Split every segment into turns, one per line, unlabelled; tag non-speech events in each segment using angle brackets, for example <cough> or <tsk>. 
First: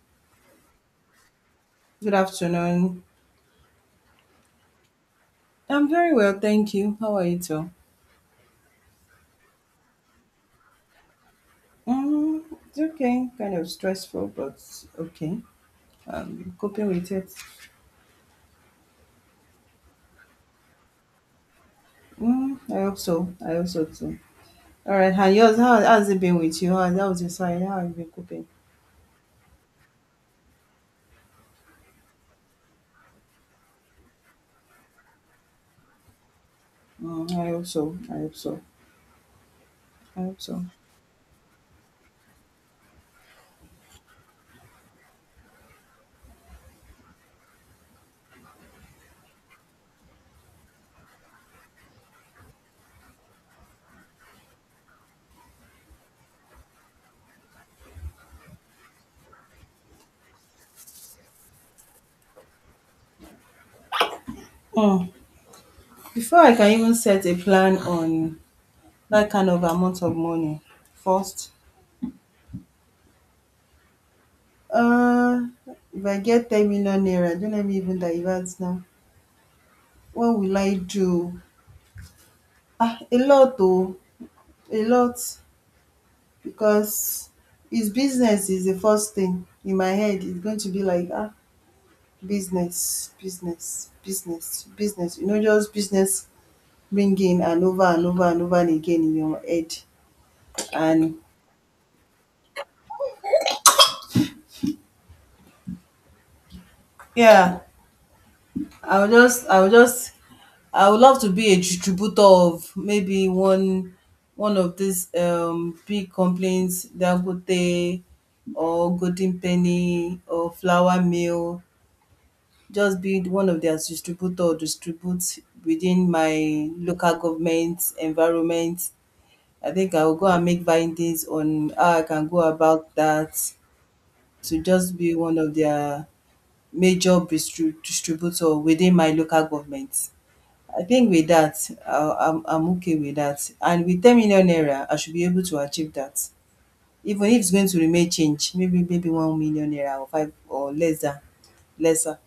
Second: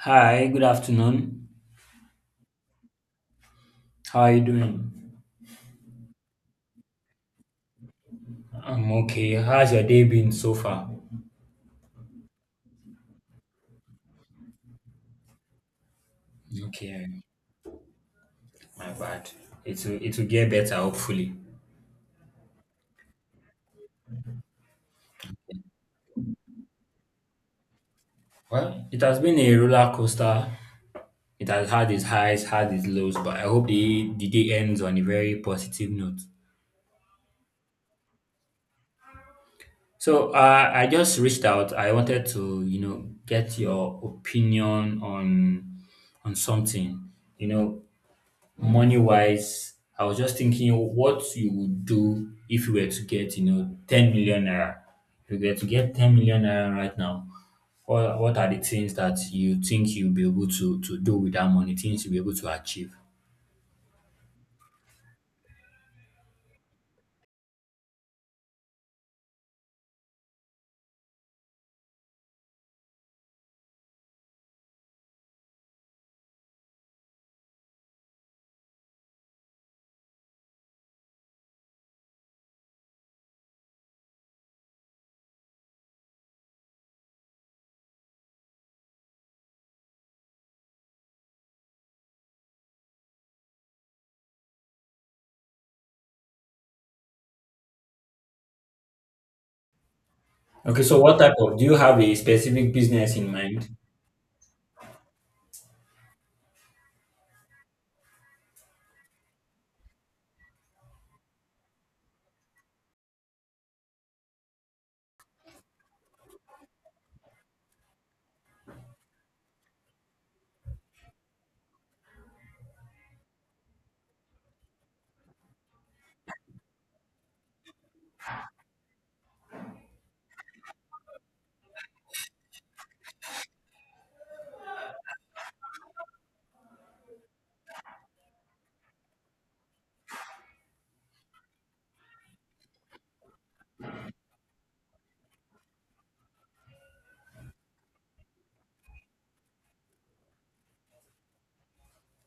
Hi, good afternoon.
Good afternoon.
How are you doing?
I'm very well, thank you. How are you too?
I'm okay. How's your day been so far?
Mm, it's okay. Kind of stressful, but okay. Coping
Okay,
with it.
my bad. It will get better, hopefully.
Mm, I hope so. I hope so too. All right. And yours? How's it been with you? How that was your side? How have you been coping?
Well, it has been a roller coaster. It has had its highs, had its lows, but I hope the day ends on a very positive note.
Mm, I hope so. I hope so. I
So
hope so.
I just reached out. I wanted to, get your opinion on something. You know, Money wise, I was just thinking what you would do if you were to get, 10 million naira. If you were to get 10 million naira right now, what are the things that you think you'll be able to do with that money, things you'll be able to achieve?
Mm. Before I can even set a plan on that kind of amount of money, first, uh, if I get 10 million naira, don't let me even divert now. What will I do? Ah, a lot oh, a lot because his business is the first thing in my head. It's going to be like, ah, business, business, business, business. You know, just business ringing and over and over and over and again in your head.
Okay, so
And
do you have a specific business in mind?
yeah, I will just, I will just, I would love to be a distributor of maybe one of these big companies, Dangote or Golden Penny or Flour Mill, just be one of their distributor or distribute within my local government environment. I think I will go and make findings on how I can go about that to just be one of their major distributor within my local government. I think with that, I'm okay with that. And with 10 million naira, I should be able to achieve that. Even if it's going to remain change, maybe 1 million naira or 5 or lesser,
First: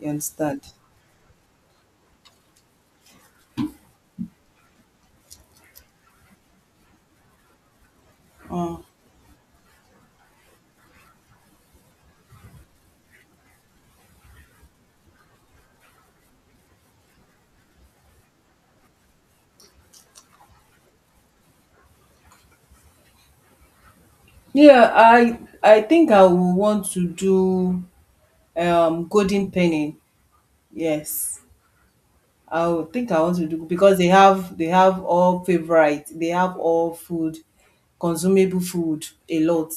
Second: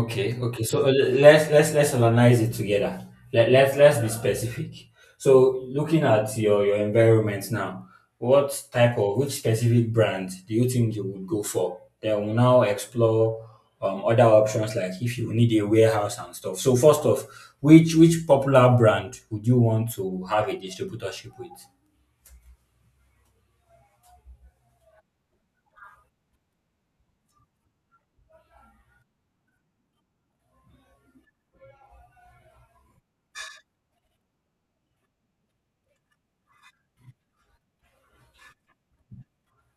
you
okay.
understand?
So let's analyze it together. Let's be specific. So looking at your environment now, what
Mm.
type of which specific brand do you think you would go for? Then we'll now explore other options like if you need a warehouse and stuff. So first off, which popular brand would you want to have a distributorship with?
Yeah, I think I would want to do Golden Penny. Yes. I would think I want to do because they have all favorite. They have all food, consumable food a lot,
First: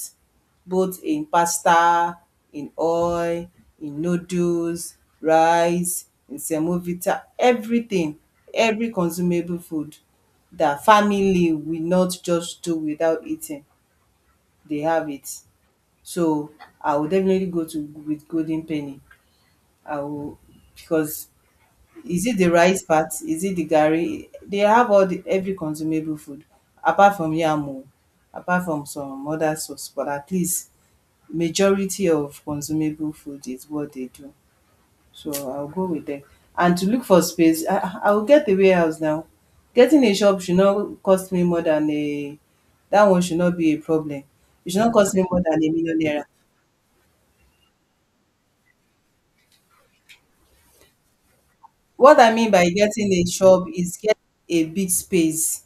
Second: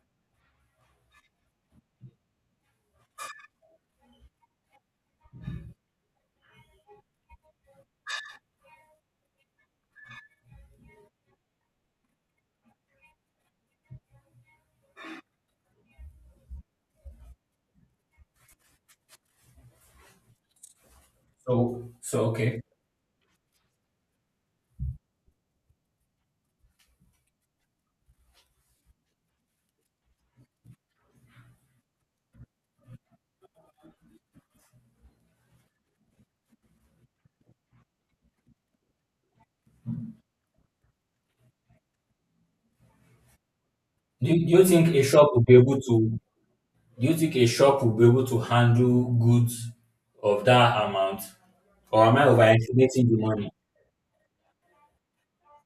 both in pasta, in oil, in noodles, rice, in semovita, everything, every consumable food that family will not just do without eating. They have it. So I will definitely go to with Golden Penny. I will because
So,
is it the
okay.
rice part? Is it the gari? They have all the every consumable food apart from yamu, apart from some other sauce, but at least majority of consumable food is what they do. So I'll go with them. And to look for space, I will get the warehouse now. Getting a shop should not cost me more than a, that one should not be a problem.
Do you
It should
think
not
a
cost me
shop
more
would be
than a
able to?
million naira.
Do you think a shop will be able to handle goods of that amount? Or am
What
I
I mean by
overestimating
getting
the
a
money?
shop is get a big space.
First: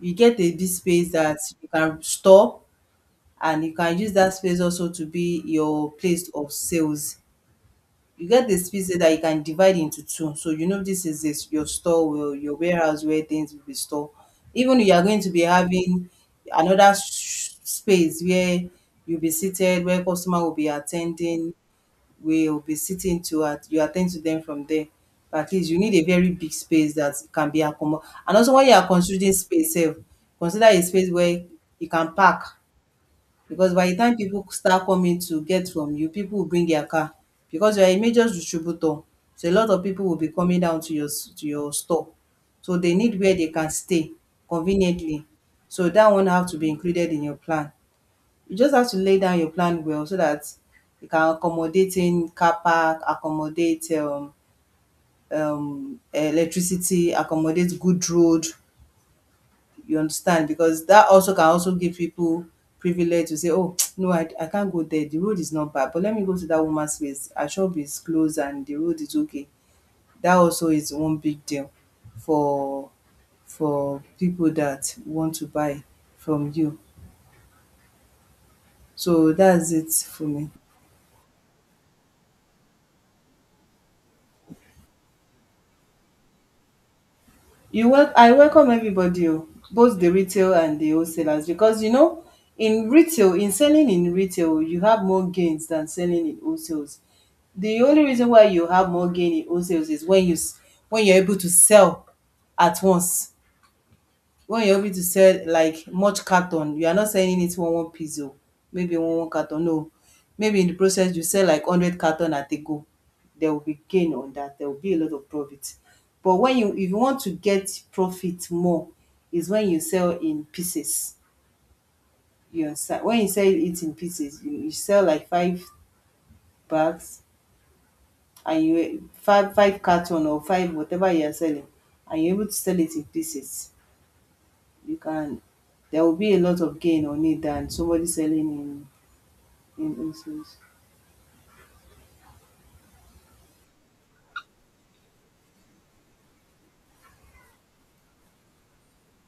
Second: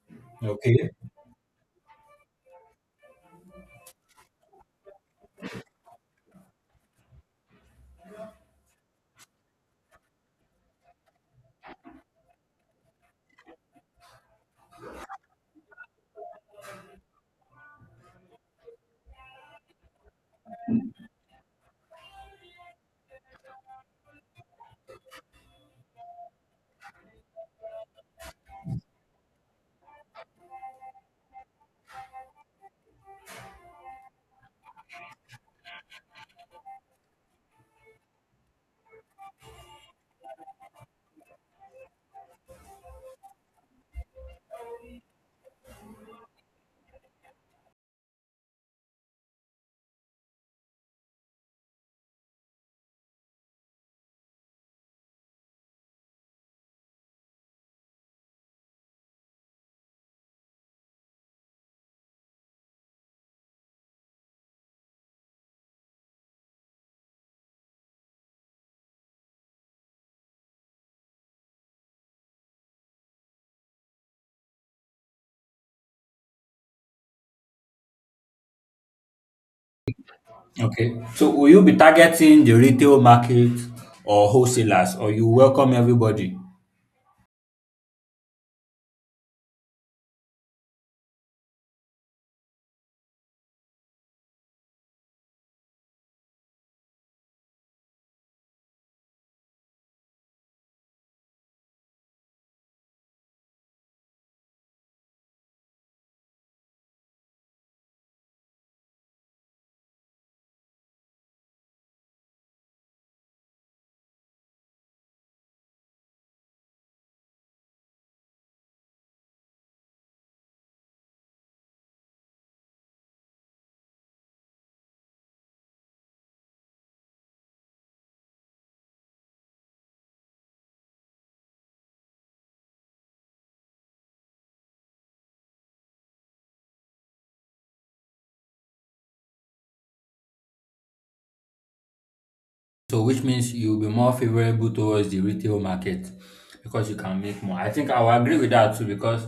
You get a big
Okay.
space that you can store and you can use that space also to be your place of sales. You get the space that you can divide into two. So you know this is this, your store, your warehouse where things will be stored. Even you are going to be having another space where you'll be seated, where customer will be attending, will be sitting to at you attend to them from there. At least you need a very big space that can be accommodated, and also when you are considering space sef, consider a space where you can park because by the time people start coming to get from you, people will bring their car because you are a major distributor. So a lot of people will be coming down to your s to your store. So they need where they can stay conveniently. So that one have to be included in your plan. You just have to lay down your plan well so that you can accommodate in car park, accommodate electricity, accommodate good road. You understand? Because that also can also give people privilege to say, "Oh, <tsk> no, I can't go there. The road is not bad, but let me go to that woman's place. Her shop is closed and the road is okay." That also is one big deal for for people that want to buy from you. So that's it for me.
Okay. So will you be targeting the retail market or wholesalers or you welcome everybody?
You wel I welcome everybody o, both the retail and the wholesalers because you know in retail, in selling in retail you have more gains than selling in wholesales. The only reason why you have more gain in wholesales is when you're able to sell at once. When you're able to sell like much carton, you are not selling it one piece oh, maybe one carton no, maybe in the process you sell like 100 carton at a go, there will be gain on that, there will be a lot of profit. But when you if you want to get profit more is when you sell in pieces, you understand? When you sell it in pieces, you sell like 5 bags and you 5 carton or 5 whatever you are selling and you're able to sell it in pieces. You can there will be a lot of gain on it than somebody selling in wholesales.
So which means you'll be more favorable towards the retail market because you can make more. I think I will agree with that too because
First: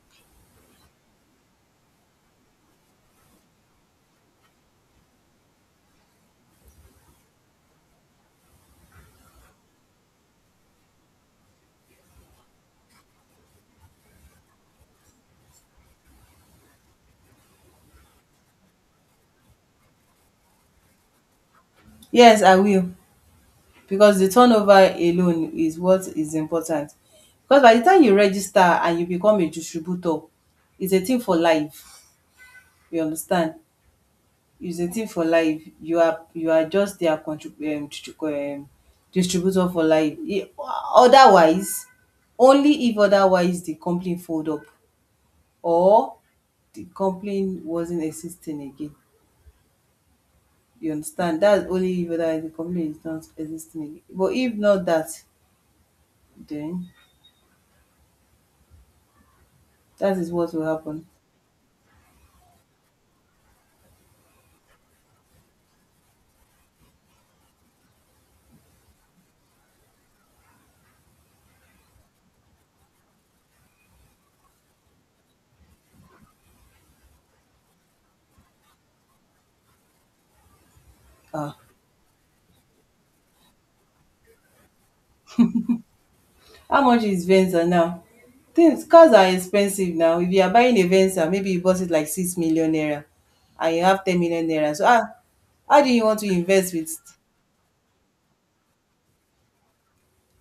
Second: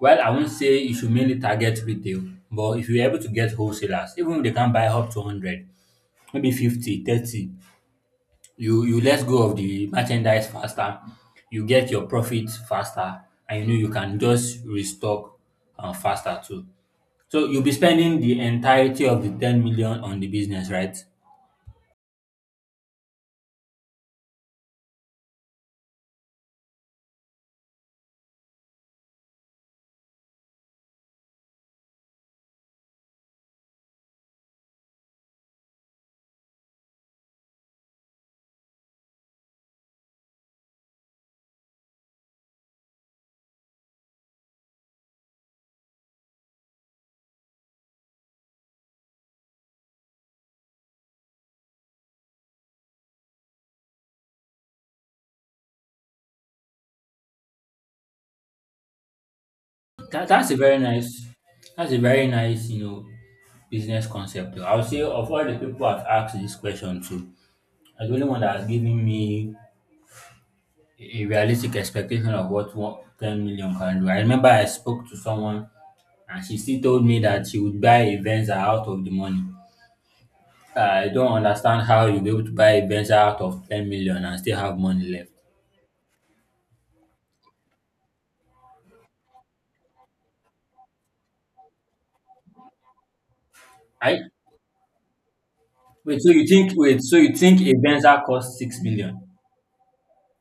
well I won't say you should mainly target retail, but if you're able to get wholesalers, even if they can buy up to 100, maybe 50, 30. You let go of the merchandise faster, you get your profit faster, and you know you can just restock faster too. So you'll be spending the entirety of the 10 million on the business, right?
Yes, I will because the turnover alone is what is important. Because by the time you register and you become a distributor, it's a thing for life. You understand? It's a thing for life. You are just their distributor for life. I- Otherwise, only if otherwise the company fold up or the company wasn't existing again. You understand? That's only if whether the company is not existing again. But if not that, then that
That,
is
that's
what
a
will
very
happen.
nice that's a very nice, you know, business concept, though. I would say of all the people I've asked this question to, are the only one that has given me a realistic expectation of what 10 million can do. I remember I spoke to someone and she still told me that she would buy a Venza out of the money. I don't
Ah,
understand how you'll be able to buy a Venza out of 10 million and still have money left.
how much is Venza now? Things cars are expensive now. If you are buying a Venza, maybe you bought it like 6 million naira, and you have ten
I
million naira. So ah, how do you want
wait,
to
so you think
invest with?
wait, so you think a Venza costs 6 million?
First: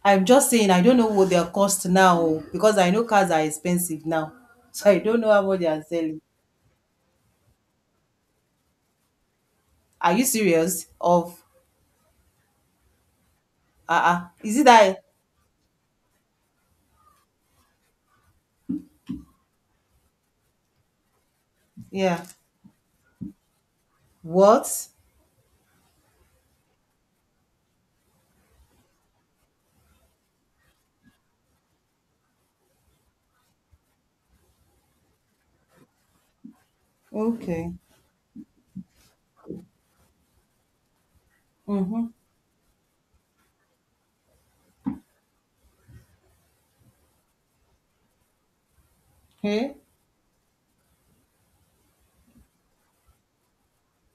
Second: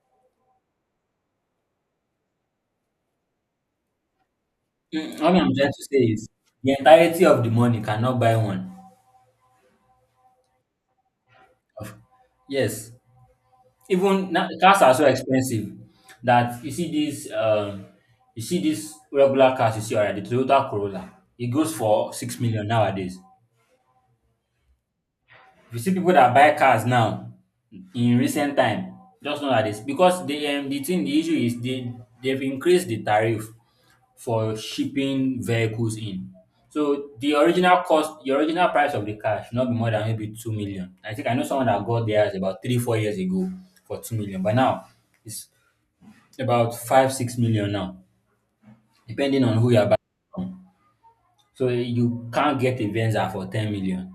I'm just saying I don't know what their cost now oh, because I know cars are expensive now, <laughs> so I don't
Mm,
know
all
how
I'm
much they
trying
are
to say
selling.
is the entirety of the money cannot buy one.
Are you serious? Of
Of- Yes,
ah, uh-uh.
even
Is it
cars are
that?
so expensive that you see this regular cars you see already, the Toyota Corolla, it goes for
Yeah.
6 million nowadays.
What?
If you see people that buy cars now in recent time, just know that this because the issue is they've increased the tariff for shipping vehicles in. So the
Okay.
original price of the car should not be more than maybe 2 million. I think I know someone that
Mm-hmm.
got theirs about 3 4 years ago for 2 million, but now it's about 5 6 million now, depending on who
Hey.
you're buying from. So you can't get a Venza for 10 million.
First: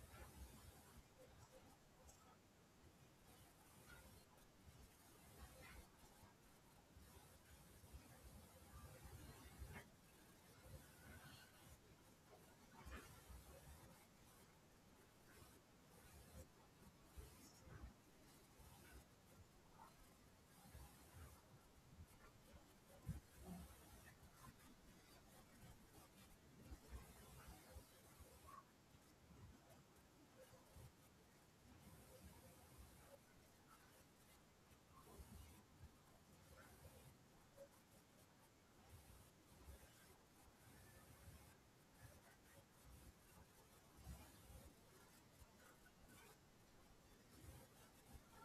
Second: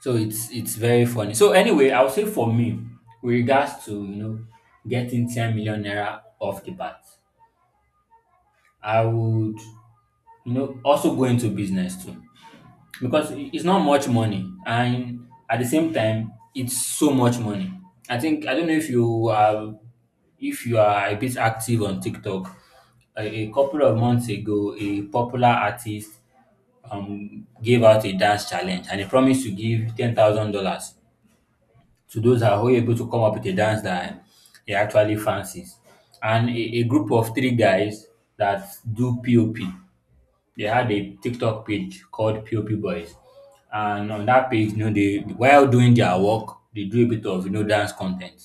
So it's very funny. So anyway, I would say for me, with regards to getting 10 million naira off the bat, I would also go into business too. Because it's not much money and at the same time it's so much money. I think I don't know if you are a bit active on TikTok, a couple of months ago, a popular artist gave out a dance challenge and he promised to give $10,000 to those that were able to come up with a dance that he actually fancies. And a group of three guys that do POP, they had a TikTok page called POP Boys. And on that page, they while doing their work, they do a bit of dance content.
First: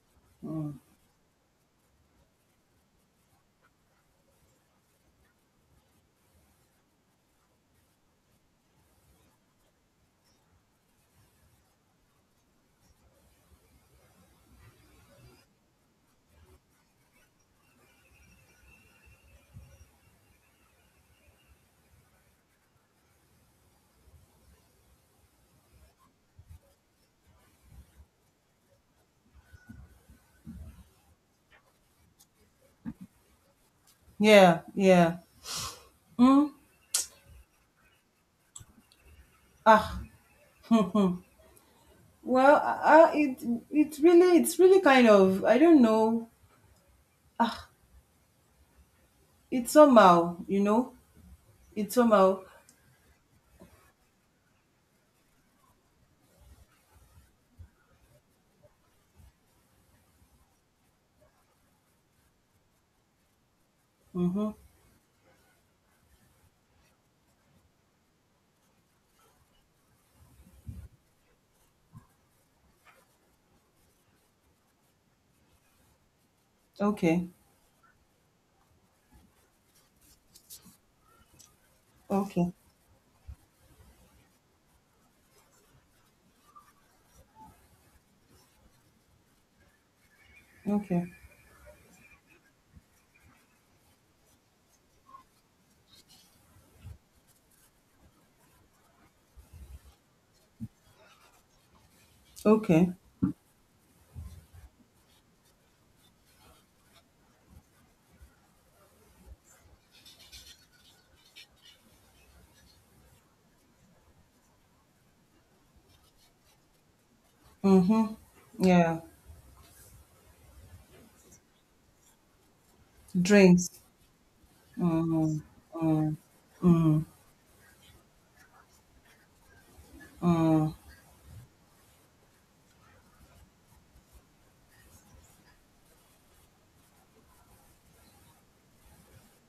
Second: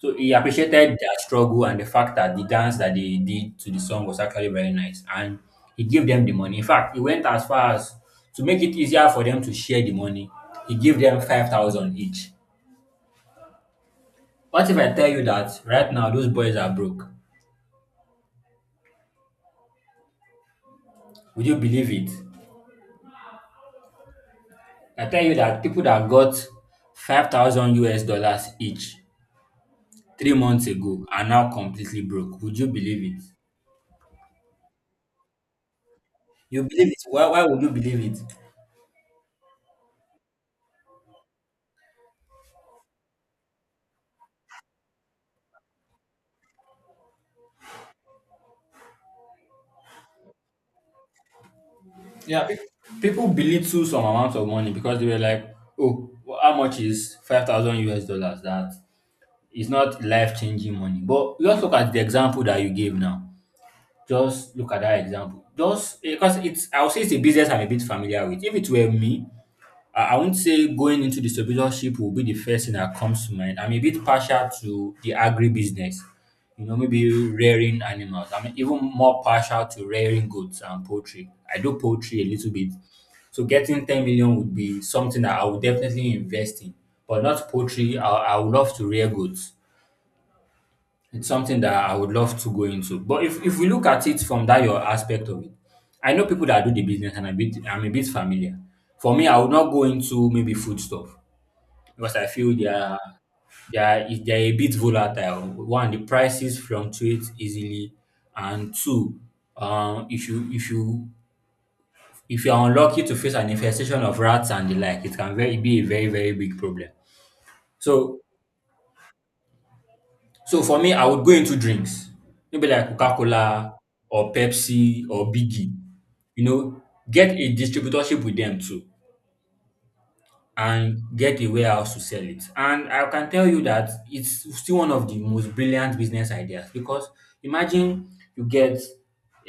So he appreciated their struggle and the fact that the dance that they did to the song was actually very nice. And he gave them the money. In fact, he went as far as to make it easier for them to share the money. He gave them 5,000 each. What if I tell you that right now those boys are broke? Would you believe it? I tell you that people that got 5,000 US dollars each 3 months ago are now completely broke. Would you believe it?
Yeah. Yeah. Mm.
You believe it? Why would you believe it?
Ah. Well, it's really kind of I don't know. Ah, it's somehow you know it's somehow.
Yeah, people belittle some amount of money because they were like, oh, how much is 5,000 US dollars? That is not life changing money. But just look at the example that you gave now.
Mm-hmm.
Just look at that example. Just because I'll say it's a business I'm a bit familiar with. If it were me, I won't say going into distributorship will be the first thing that comes to mind. I'm a bit partial to the agri business, maybe
Okay.
rearing animals. I'm even more partial to rearing goats and poultry. I do poultry a little
Okay.
bit. So getting 10 million would be something that I would definitely invest in, but not poultry. I would love to rear goods.
Okay.
It's something that I would love to go into. But if we look at it from that your aspect of it, I know people that do the business and a bit I'm a bit familiar. For me, I would not go into maybe food stuff because I feel
Okay.
they are a bit volatile. One, the prices fluctuate easily, and two, um, if you if you if you are unlucky to face an infestation of rats and the like, it can very be a very very big problem.
Mm-hmm.
So
Yeah.
So, for me, I would go into drinks, maybe like
Drinks.
Coca-Cola or Pepsi or
Mm-hmm.
Biggie.
Mm-hmm.
You know,
Mm.
get a distributorship with them too.
Mm.
And get a warehouse to sell it. And I can tell you that it's still one of the most brilliant business ideas because imagine you get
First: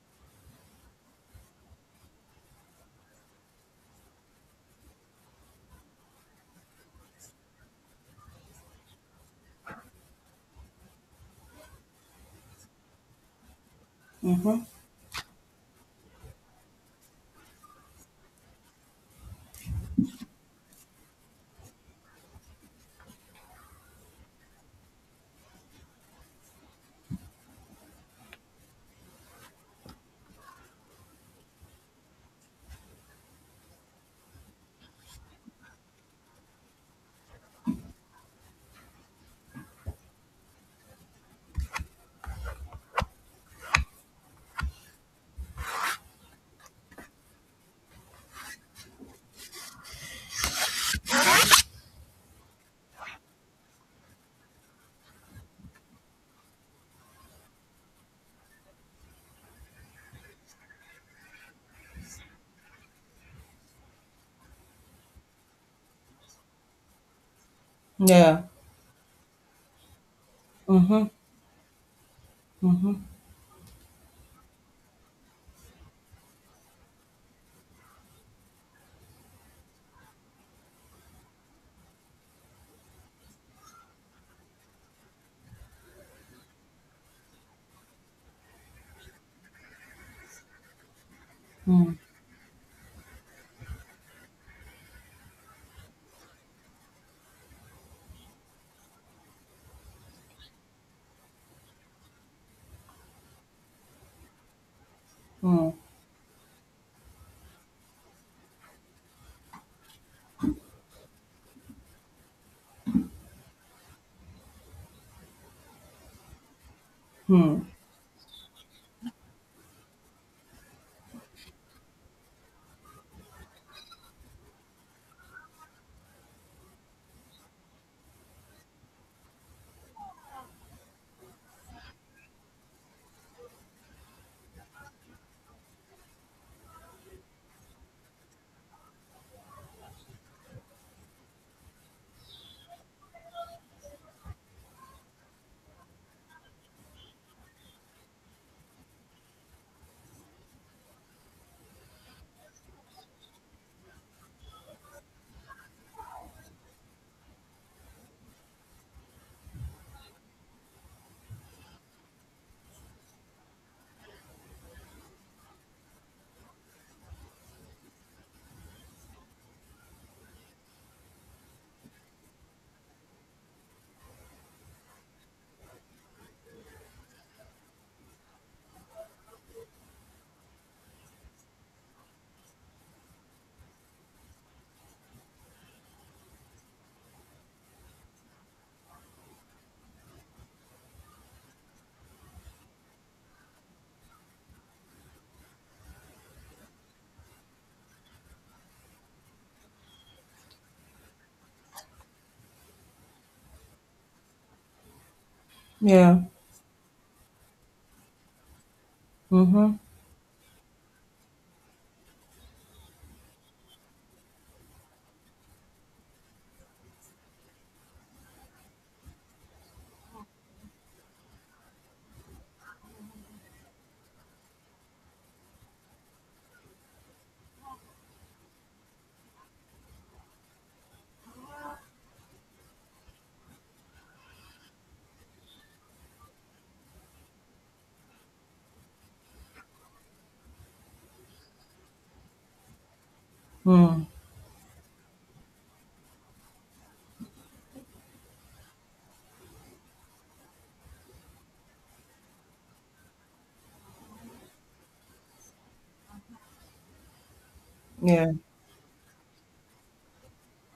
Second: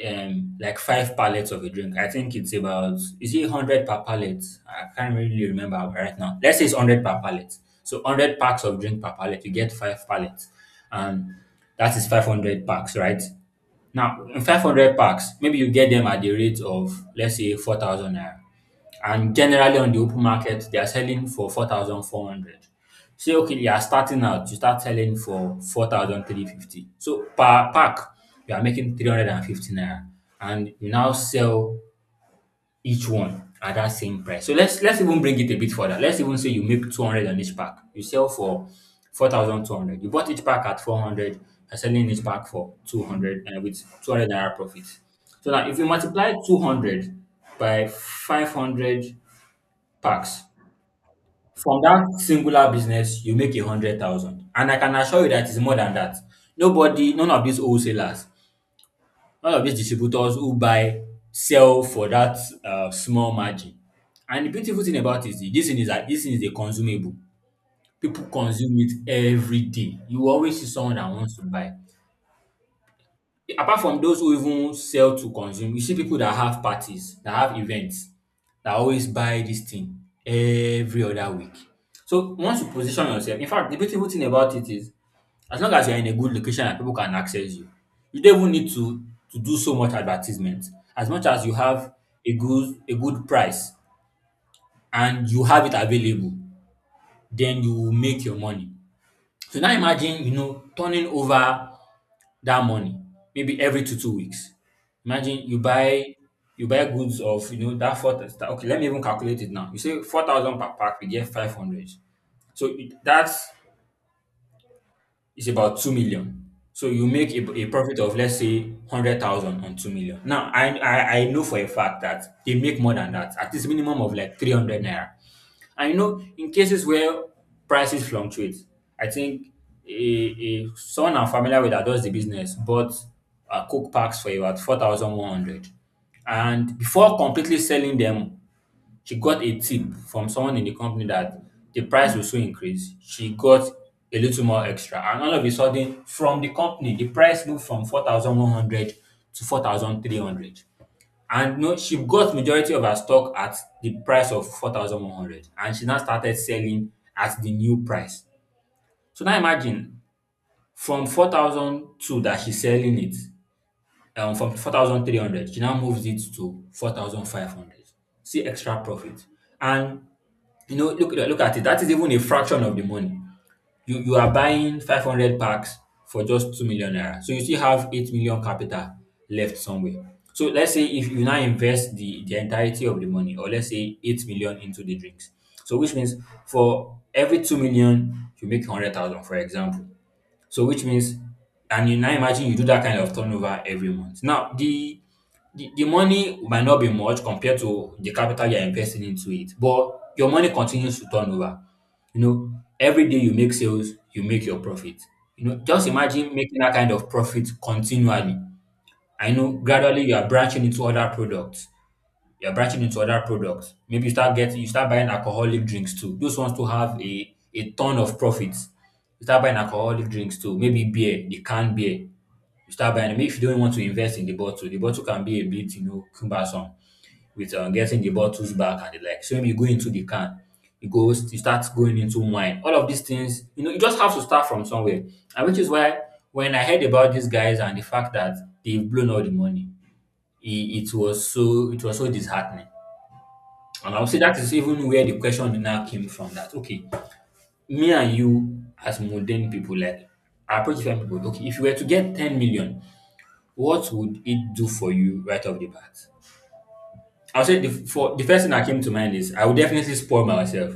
like five pallets of a drink. I think it's about is it 100 per pallet? I can't really remember right now. Let's say it's 100 per pallet. So 100 packs of drink per pallet. You get five pallets, and that is 500 packs, right? Now, in
Mhm.
500 packs, maybe you get them at the rate of, let's say, 4,000 naira and generally on the open market they are selling for 4,400. Say okay, you are starting out, you start selling for four thousand three fifty. So per pack, you are making 350 naira and you now sell each one at that same price. So let's even bring it a bit further. Let's even say you make 200 on each pack. You sell for 4,200. You bought each pack at 400 and selling each pack for 200 and with 200 naira profit. So now if you multiply 200 by 500 Tax. From that singular business, you make 100,000. And I can assure you that it's more than that. Nobody, none of these wholesalers, none of these distributors who buy sell for that small margin. And the beautiful thing about it is this thing is that this thing is a consumable. People
Yeah.
consume it every day. You will always see someone
Mhm.
that wants to buy.
Mhm.
Apart from those who even sell to consume, you see people that have parties, that have events, that always buy this thing every other week. So once you position yourself, in fact, the beautiful thing about it is as long as you're in a good location and people can access you, you don't even need to do so much advertisement. As much as you
Mm.
have a good price and you have it available, then you will make your money. So now imagine, turning over that money, maybe every two weeks. Imagine you
Mm.
buy goods of that 4,000. Okay. Let me even calculate it now. You say 4,000 per pack, we get 500. So that's is about 2 million. So you make a,
Mm.
a profit of, let's say, 100,000 on 2 million. Now, I know for a fact that they make more than that, at least minimum of like 300 naira. I know in cases where prices fluctuate, I think someone I'm familiar with that does the business bought Coke packs for about 4,100. And before completely selling them, she got a tip from someone in the company that the price will soon increase. She got a little more extra, and all of a sudden, from the company, the price moved from 4,100 to 4,300. And no, she got majority of her stock at the price of 4,100, and she now started selling at the new price. So now imagine from 4,002 that she's selling it, from 4,300, she now moves it to 4,500. See extra profit. And look at it. That is even a fraction of the money. You are buying 500 packs for just 2 million naira. So you still have 8 million capital left somewhere. So let's say if you now invest the entirety of the money, or let's say 8 million into the drinks. So which means for every 2 million, you make 100,000, for example. So which means, and you now imagine you do that kind of turnover every month. Now the the money might not be much compared to the capital you're investing into it, but your money continues to turn over. You know, every day you make sales, you make your profit. You know, just
Yeah.
imagine making that kind of profit continually. I know
Mhm.
gradually you are branching into other products. Maybe you start buying alcoholic drinks too. Those ones too have a ton of profits. You start buying alcoholic drinks too. Maybe beer, the canned beer. You start buying. Maybe if you don't want to invest in the bottle can be a bit cumbersome with getting the bottles back and the like. So maybe you go into the can. You start going into wine. All of these things, you just have to start from somewhere. And which is why when I heard about these guys and the fact that they've blown all the money, it, it was so disheartening. And I
Mm.
would say that is even where the question now came from that, okay, me and you as modern people, like, I approach different people. Okay, if you were to get 10 million, what would it do for you right off the bat? I would say the
Yeah.
first thing that came to mind is I would definitely spoil myself.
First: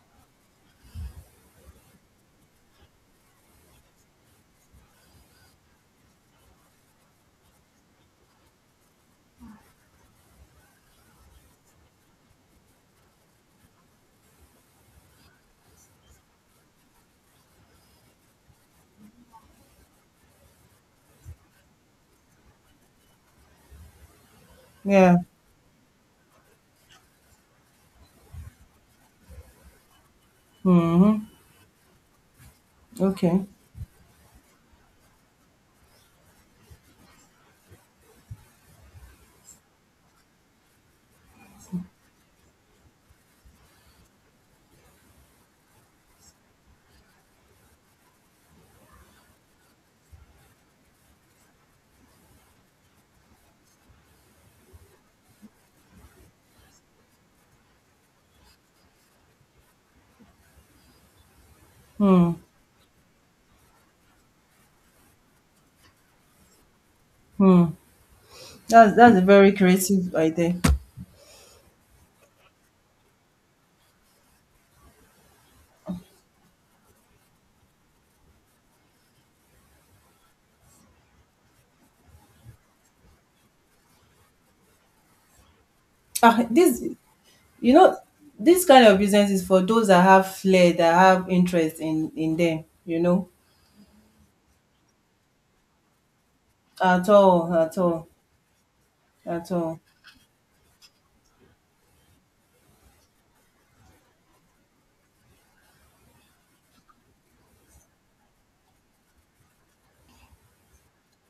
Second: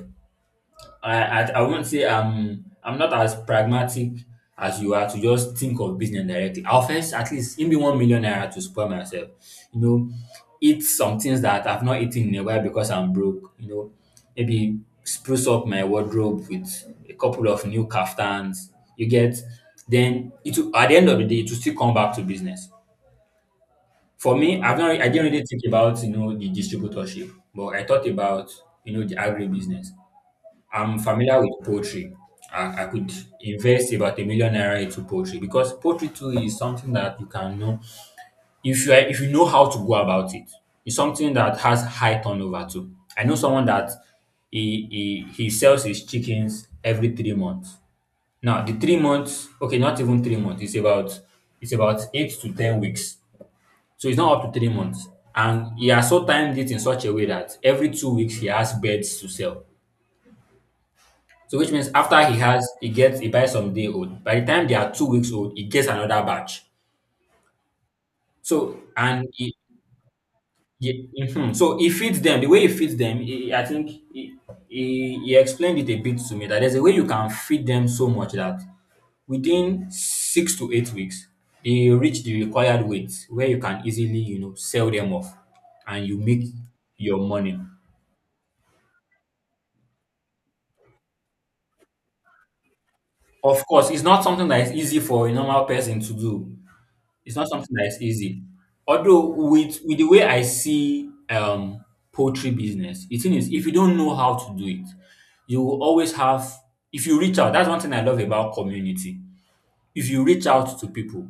I won't say I'm not as pragmatic as you are to just think of business directly. I'll first at least give me 1 million naira to spoil myself. You know, eat some things that I've not eaten in a while because I'm broke. You know, maybe spruce up my wardrobe with a couple of new kaftans. You get then at the end of the day it will still come back to business. For me, I
Yeah.
didn't really think about the distributorship, but I thought about the agribusiness. I'm
Mhm.
familiar with poultry. I could
Okay.
invest about a million naira into poultry because poultry too is something that you can know if you know how to go about it. It's something that has high turnover too. I know someone that he sells his chickens every 3 months. Now the 3 months, okay, not even 3 months. It's about 8 to 10 weeks. So it's not up to 3 months, and he has so timed it in such a way that every 2 weeks he has birds to sell. So which means after
Hmm.
he has, he gets, he buys some day old. By the time they are 2 weeks old, he gets another batch.
Hmm.
So
That's a
and
very creative idea.
he mhm. so he feeds them the way he feeds them. He, I think he explained it a bit to me that there's a way you can feed them so much that within 6 to 8 weeks they reach the required weight where you can easily sell them off and you make
Ah, this
your money.
you know this kind of business is for those that have flair, that have interest in them. You know,
Of course, it's not something that is easy for a normal person to do.
at
It's not
all,
something
at
that is
all,
easy. Although
at all.
with the way I see poultry business, the thing is if you don't know how to do it, you will always have if you reach out, that's one thing I love about community. If you reach out to people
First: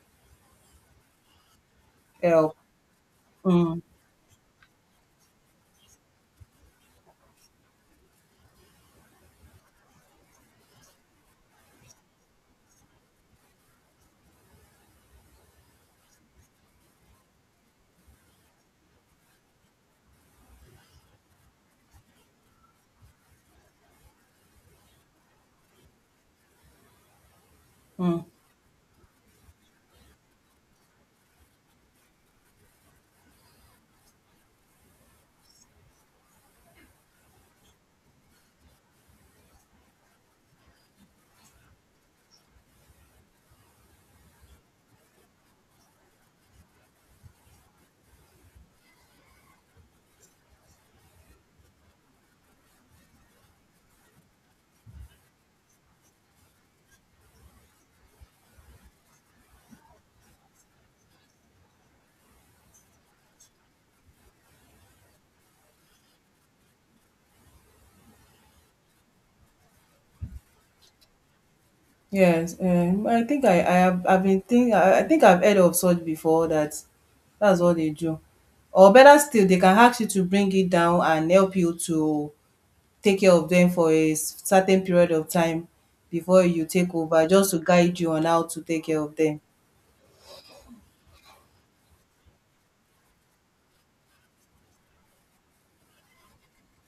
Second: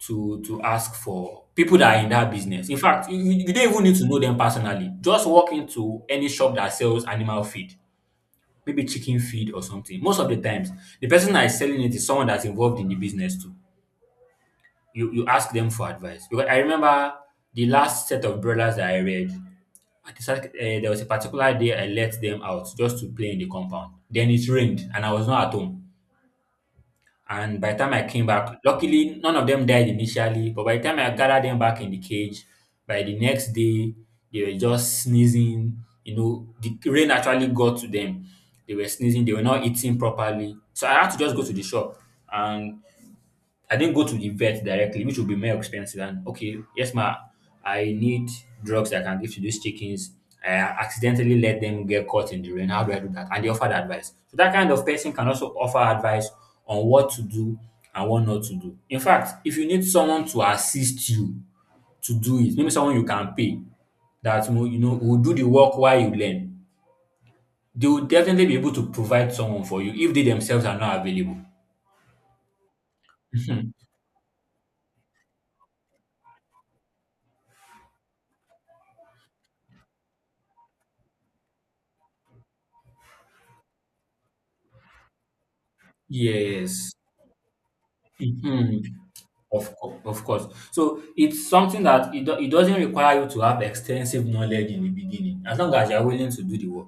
to ask for people that are in that
Help.
business. In fact, you don't
Hmm.
even need to know them personally. Just walk into any shop that sells animal feed, maybe chicken feed or something. Most of the times, the person that is selling it is someone that's involved in the business too. You ask them for advice because I remember the last set of brothers that I read. I decided, there was a particular day I let them out just to play in the compound. Then it rained and I was not at home. And by the time I
Hmm.
came back, luckily none of them died initially. But by the time I gathered them back in the cage, by the next day they were just sneezing. You know, the rain actually got to them. They were sneezing. They were not eating properly. So I had to just go to the shop and I didn't go to the vet directly, which would be more expensive. And okay, yes, ma, I need drugs I can give to these chickens. I accidentally let them get caught in the rain. How do I do that? And they offered advice. So that kind of person can also offer advice on what to do and what not to do. In fact, if you need someone to assist you to do it, maybe someone you can pay that will, will do the work while you learn, they will definitely be able to provide someone for you if they themselves are not available.
Yes. I think I have I've been think I think I've heard of such before. That that's what they do. Or better still, they can ask you to bring it down and help you to take care of them for a certain period of time before you
Yes.
take over just to guide you on how to take
Mhm.
care of them.
Of course, of course. So it's something that it doesn't require you to have extensive knowledge in the beginning, as long as you're willing to do the work.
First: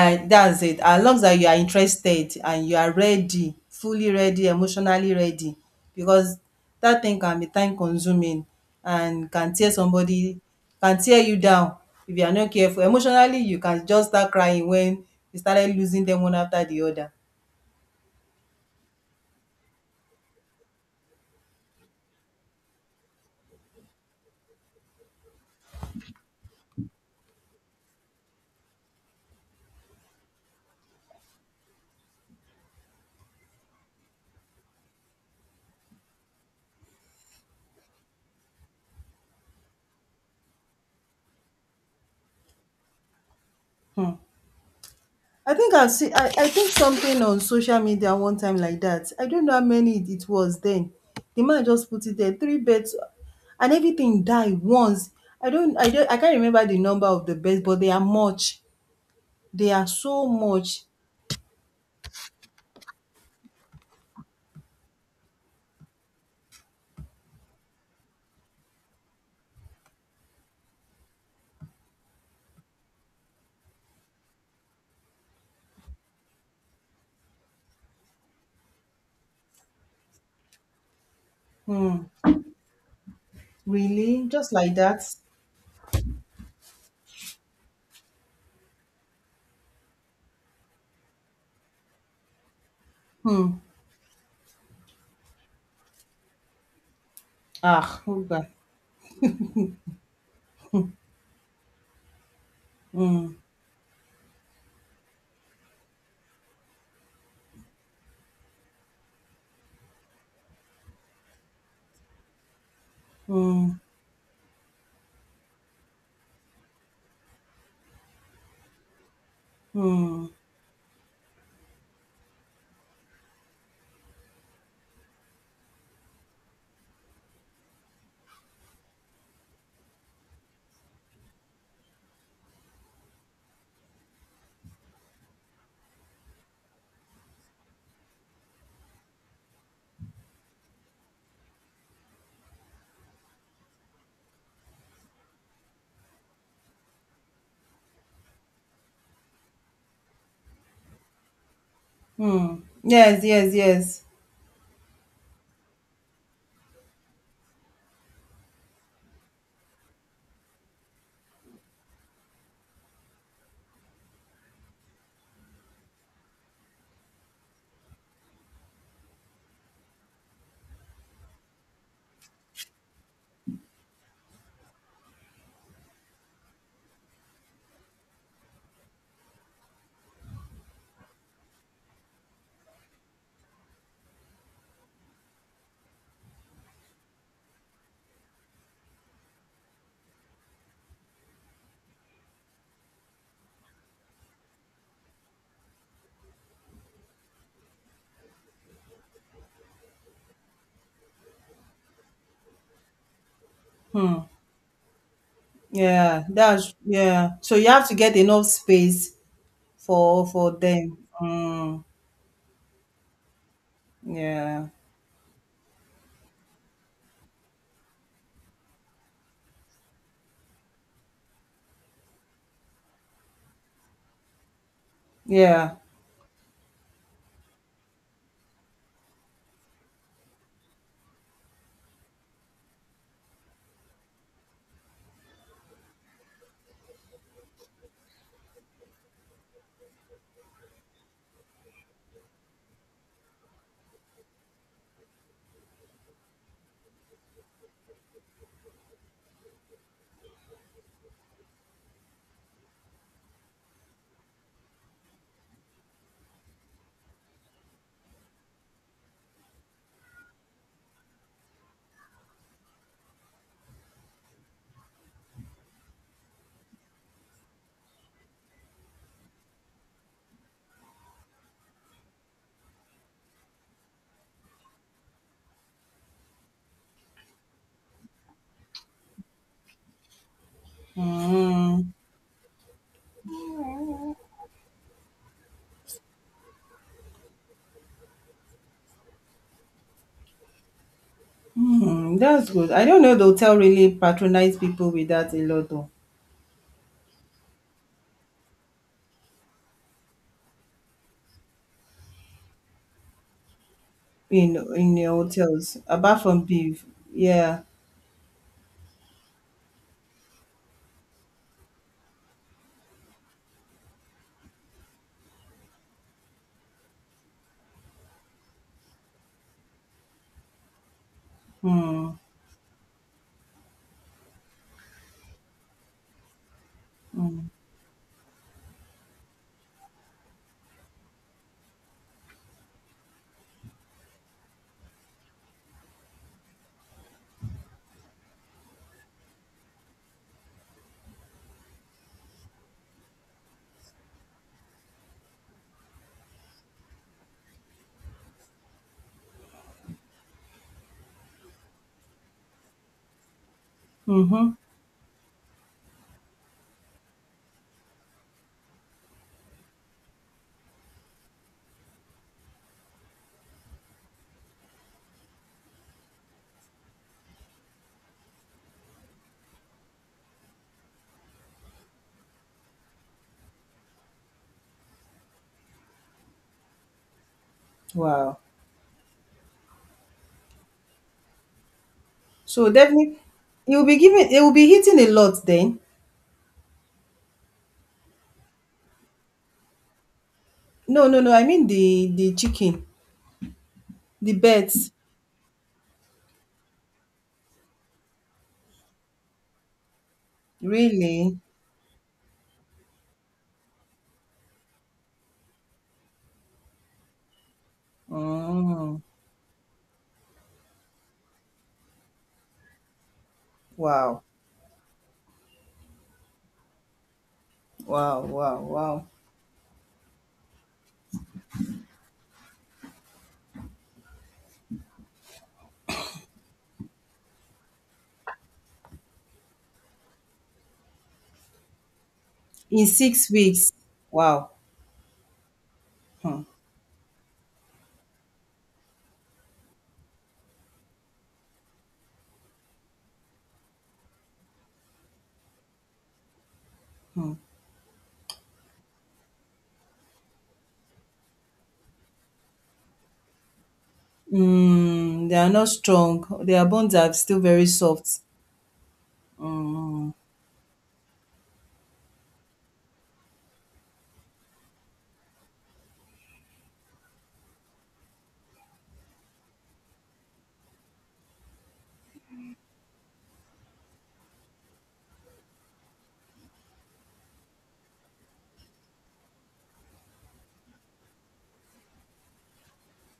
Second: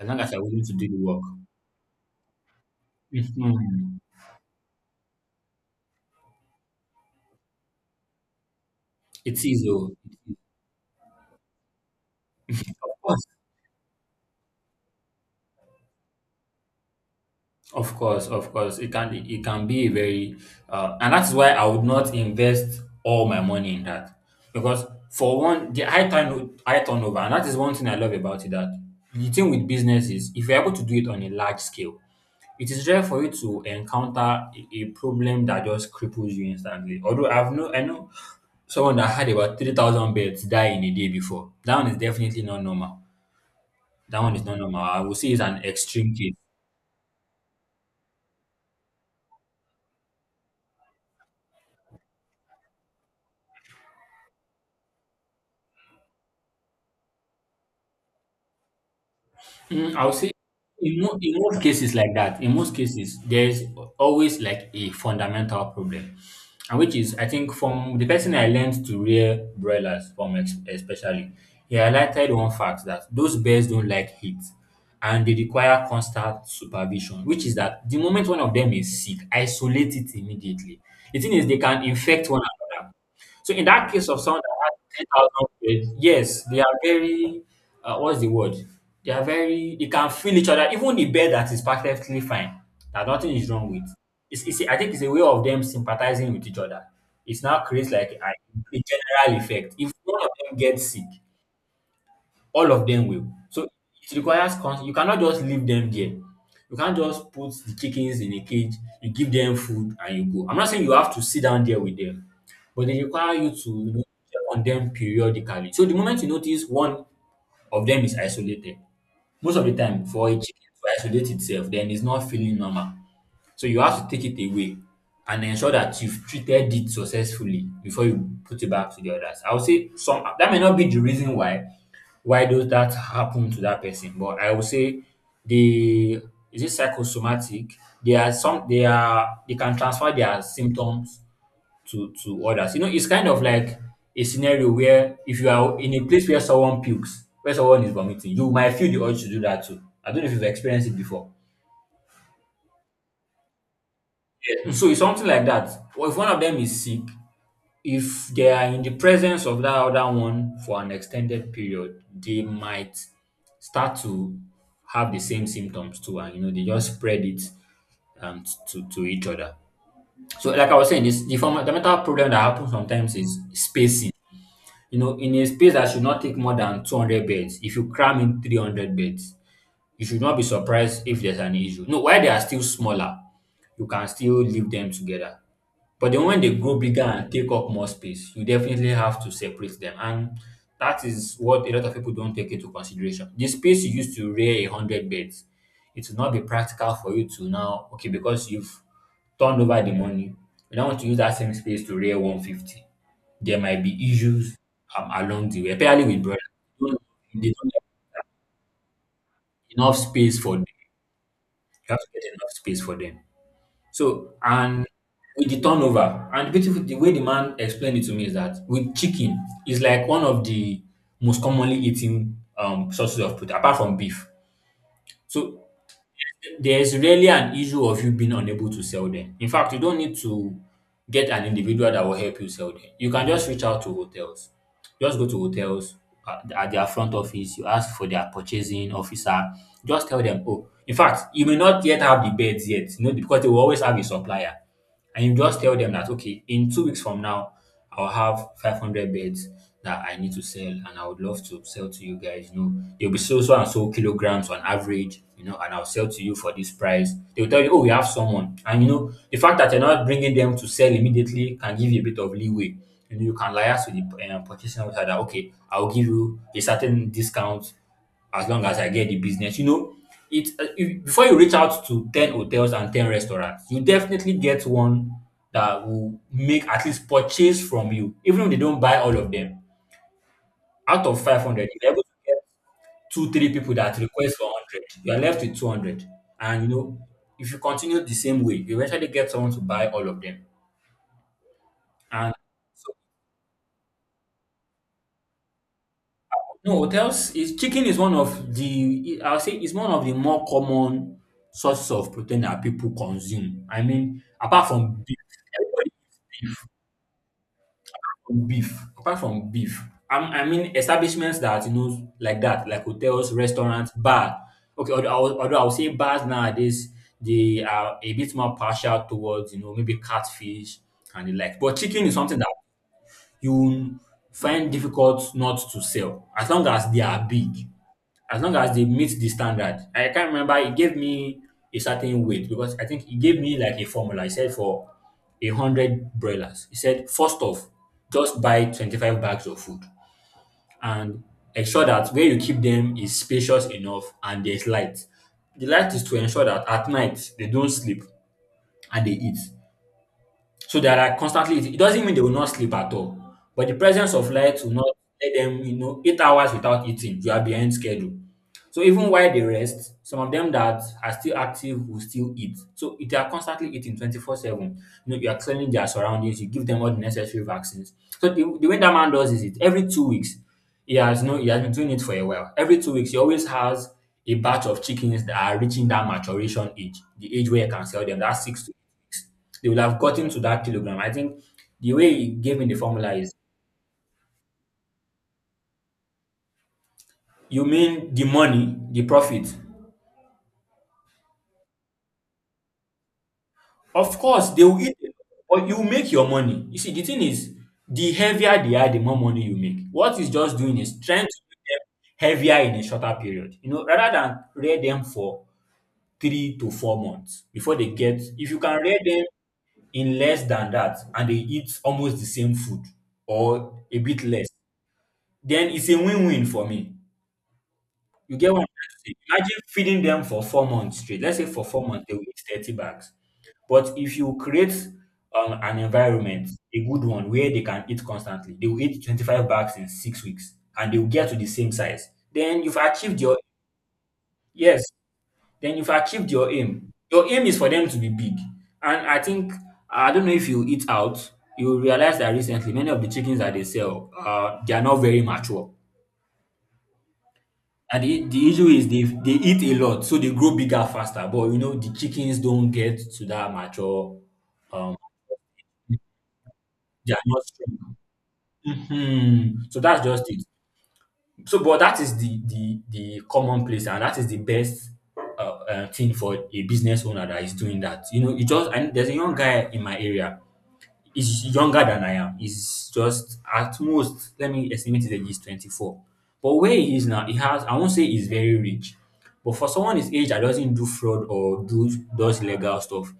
As long as you're
That's
willing to
it.
do the
As
work.
long as you are interested and you are ready,
Mhm.
fully ready, emotionally ready, because that thing can be time consuming and
It
can
is
tear
though.
somebody, can tear you down if you are not careful.
Of course,
Emotionally, you can just start crying when you started losing them one after the other.
of course, of course. It can be a very, and that's why I would not invest all my money in that because for one, the high turnover, and that is one thing I love about it. That the thing with business is if you're able to do it on a large scale, it is rare for you to encounter a problem that just cripples you instantly. Although I've no, I know someone that had about 3,000 birds die in a day before. That one is definitely not normal. That one is not normal. I would say it's
I
an
think I've seen
extreme case.
I think something on social media one time like that. I don't know how many it it was then. The man just put it there, three beds and everything died once. I can't remember the number of the beds, but they are much. They are
Mm, I would
so
say
much.
in most cases like that, in most cases, there's always like a fundamental problem, and which is I think from the person I learned to rear broilers from, especially, he highlighted one fact that those bears don't like heat, and they require constant supervision. Which is that the moment one of them is sick, isolate it immediately. The thing is, they can
Hmm.
infect one another. So in that case of
Really?
someone
Just
that
like
has
that?
10,000 words, yes, they are very, what's the word? They can feel each other. Even the bed that is perfectly fine, that nothing is
Hmm.
wrong with. I think it's a way of them sympathizing with each other. It's now creates
Ah,
like
okay.
a general effect. If one of them gets sick, all of them will.
Hmm.
So it requires you cannot just leave them there. You can't just put the chickens in a cage, you give them food and you go. I'm not saying you have to sit down there with them, but they require you
Hmm.
to check on them periodically. So the moment you notice one of them is isolated, most of the time
Hmm.
for a chicken to isolate itself, then it's not feeling normal. So you have to take it away and ensure that you've treated it successfully before you put it back to the others. I would say some that may not be the reason why does that happen to that person? But I would say they is it psychosomatic? They are some they are they can transfer their symptoms to others. You know, it's kind of like a scenario where if you are in a place where someone pukes, where someone is vomiting, you might feel the urge to do that too. I don't know if you've experienced it before.
Hmm. Yes, yes, yes.
So it's something like that. Or if one of them is sick, if they are in the presence of that other one for an extended period, they might start to have the same symptoms too, and you know they just spread it to each other. So, like I was saying, this the fundamental problem that happens sometimes is spacing. You know, in a space that should not take more than 200 beds, if you cram in 300 beds, you should not be surprised if there's an issue. No, while they are still smaller, you can still leave them together. But then when they grow bigger and take up more space, you definitely have to separate them. And that is what a lot of people don't take into consideration. The space you used to rear a hundred beds, it will not be practical for you to now, okay, because you've turned over the money, you now want to use that same space to rear 150. There might be
Hmm.
issues along the way, especially with
Yeah,
brothers.
that's
They don't
yeah.
they
So you
don't have
have to get enough space
enough space
for
for them.
them. Mm,
You have to get enough space for them. So,
yeah,
and with the turnover, and beautiful, the way the man explained it to me is that with chicken is like one of the most commonly eaten sources of protein apart from beef. So
yeah.
there's really an issue of you being unable to sell them. In fact, you don't need to get an individual that will help you sell them. You can just reach out to hotels. Just go to hotels at their front office. You ask for their purchasing officer. Just tell them, oh, in fact, you may not yet have the beds yet, you know, because they will always have a supplier, and you just tell them that okay, in 2 weeks from now I'll have 500 beds that I need to sell, and I would love to sell to you guys. You know, there'll be so so and so kilograms on average, you know, and I'll sell to you for this price. They'll tell you, oh, we have someone, and you know, the fact that you're not bringing them to sell immediately can give you a bit of leeway. You know, you can liaise with the purchasing officer that okay, I'll give you a certain discount as long as I get the business. You know, it if, before you reach out to 10 hotels and 10 restaurants, you definitely get one that will make at least purchase from you, even if they don't buy all of them. Out of 500,
Mm,
you're able to get two, three people that request for 100. You're left with 200. And, you know, if you continue the same way, you eventually get someone to buy all of them.
mm,
And
that's good. I don't know the hotel really patronize people with that a lot though,
no, hotels is, chicken is one of the, I'll say it's one of the more common sources of protein that people consume. I mean, apart
in
from
the
beef,
hotels
everybody
apart
eats
from
beef,
beef. Yeah.
beef. Apart from beef, I mean establishments that you know like that, like hotels, restaurants, bar. Okay, although I would say bars nowadays they are a bit more partial towards you know maybe catfish and the like. But chicken is
Mm,
something that you will find difficult not to sell as long as they are
mm,
big, as long as they meet the standard. I can't remember, it gave me a certain weight because I think it gave me like a formula. He said for 100 broilers, he said, first off, just buy 25 bags of food and ensure that where you keep them is spacious enough and there's light. The light is to ensure that at night they don't sleep and they eat. So that are constantly, it doesn't mean they will not sleep at all, but the presence of
mm-hmm.
light will not let them, you know, 8 hours without eating, you are behind schedule. So even while they rest, some of them that are still active will still eat. So if they are constantly eating 24/7, you know, you are cleaning their surroundings, you give them all the necessary vaccines. So the way that man does is it every 2 weeks, he has no, he has been doing it for a while. Every 2 weeks, he always has a batch of chickens that are reaching that maturation age, the age where you can sell them.
Wow.
That's 6 to 8 weeks. They will have gotten to that kilogram. I think the way he gave me
So
the formula
definitely,
is,
it will be giving. It will be hitting a lot then.
you mean the money, the profit?
No, no, no. I mean the chicken,
Of
the
course, they will
birds.
eat it, but you make your money. You see, the thing is, the heavier they are, the more money you make. What it's just doing is trying to
Really.
make them heavier in a shorter period. You know, rather than rear them for 3 to 4 months before they get, if you can rear
Mm,
them in less than that and they eat almost the same food or a
wow.
bit less, then it's a win-win for me.
Wow.
You get
Wow.
what I'm trying to
Wow.
say? Imagine feeding them for 4 months straight. Let's say for 4 months they will eat 30 bags. But if you create an environment, a good one, where they can eat constantly, they will eat 25 bags in 6 weeks and they will get to the same size. Then you've
In
achieved
six
your,
weeks. Wow.
yes, then you've achieved
Hmm.
your aim. Your aim is for them to be big. And I think, I don't know if you eat out, you will realize that recently many of the chickens that they sell, they are not very mature. And the issue is they eat a lot, so they grow bigger faster. But you know, the chickens don't get to that mature. Um,
Mm, they are not strong. Their bones are
they are
still
not
very
strong.
soft.
Mhm. So that's
Mm,
just it. So, but that is the commonplace, and that is the best thing for a business owner that is doing that. You know, you just, and there's a young guy in my area. Is younger than I am. He's just at most, let me estimate his age is 24. But where he is now, he has, I won't say he's very rich, but for someone his age that doesn't do fraud or do does legal stuff,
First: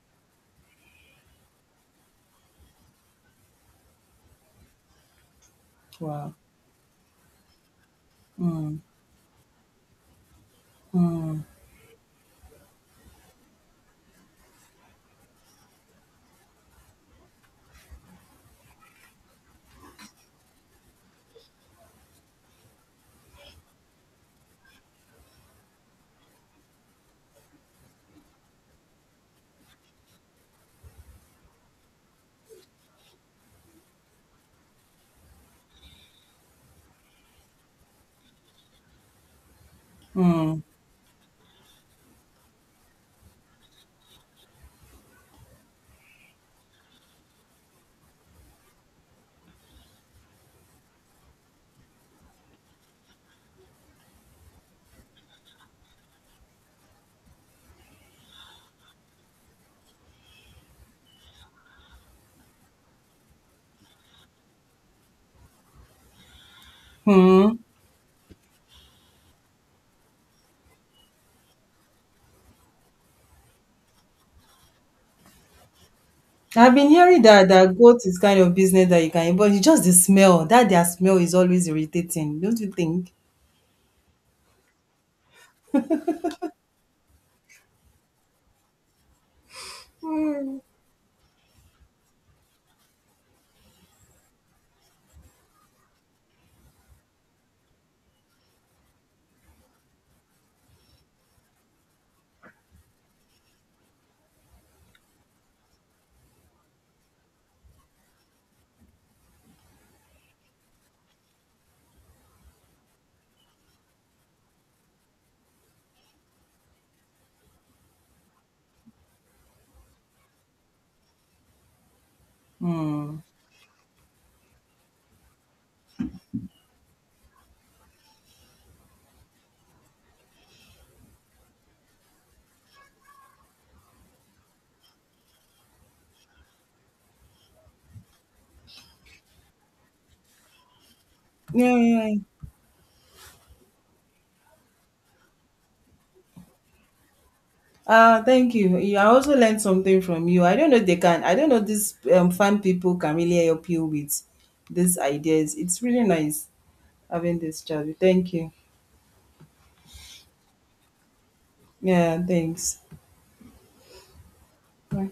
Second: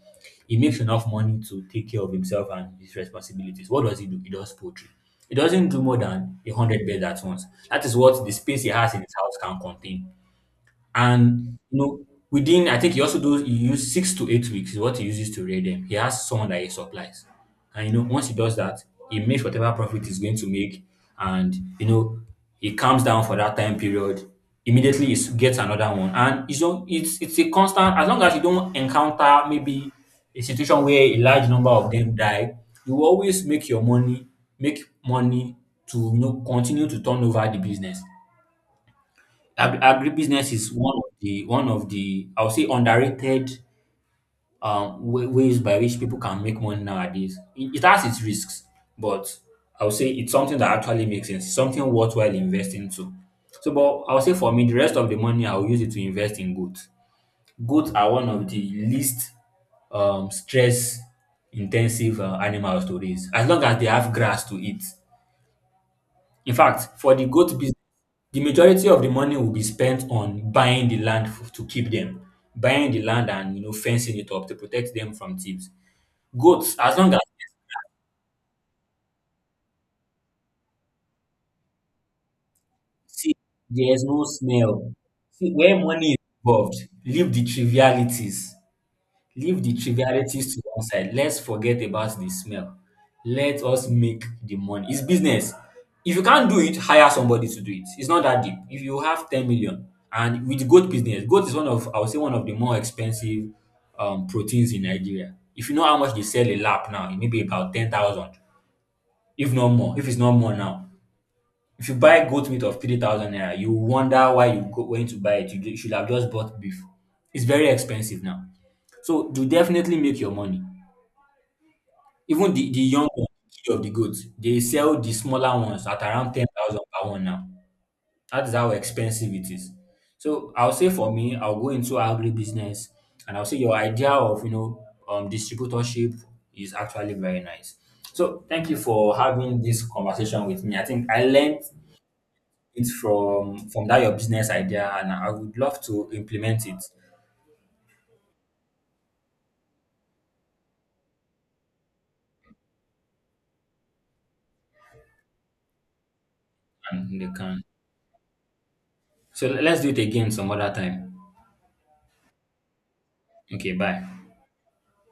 he makes enough money to take care of himself and his responsibilities. What does he do? He does poultry. He doesn't do more
wow.
than 100 birds at once. That is what the space he
Mm,
has in his house can contain.
mm,
And you know, within, I think he also does, he use 6 to 8 weeks is what he uses to rear them. He has someone that he supplies. And you know, once he does that, he makes whatever profit he's going to make. And you know, he calms down for that time period. Immediately gets another one. And it's not, it's a constant, as long as you don't encounter maybe a situation where a large number of them die, you will always make your money, make money to you know continue to turn over the business. Agribusiness
mm,
is one of the I would say underrated ways by which people can make money nowadays. It has its risks, but I would say it's something that actually makes sense. It's something worthwhile investing to. So, but I would say for me, the rest of the money I'll use it to invest in goods. Goats are one of the least stress intensive animals to raise, as long as they have grass to eat. In fact, for the goat
mm.
business. The majority of the money will be spent on buying the land to keep them, buying the land and you know fencing it up to protect them from thieves.
I've
Goats,
been
as long as,
hearing that that goat is kind of business that you can, but it's just the smell. That their smell is always irritating, don't you think?
see, there's no smell, see, where money is involved, leave the trivialities. Leave the trivialities to one side. Let's forget about the smell. Let us make the money. It's business. If you can't do it, hire somebody to do it. It's not that deep. If you have 10 million, and with goat business, goat is one of, I would say, one of the more expensive proteins in Nigeria. If you know how much they sell a lap now, it may be about 10,000, if not more, if it's not more now. If you buy goat meat of 3,000 naira, you wonder why you went to buy it. You should have just bought beef. It's very expensive now. So you definitely make your money. Even the young
Mm.
one, the kid of the goat, they sell the smaller ones at around 10,000 per one now. That is how expensive it is. So I'll say for me, I'll go into agribusiness, and I'll say your idea of, you know, distributorship is actually very nice. So thank you for having this conversation with me. I think I learned
Yeah, yeah, yeah.
it from that your business idea and I would love to implement it,
Thank you. You I also learned something from you. I don't know if they can. I don't know if these fan people can really help you with these ideas. It's really nice
and they
having this
can.
chat. Thank you.
So let's do it again some other time.
Yeah, thanks.
Okay, bye.
Bye.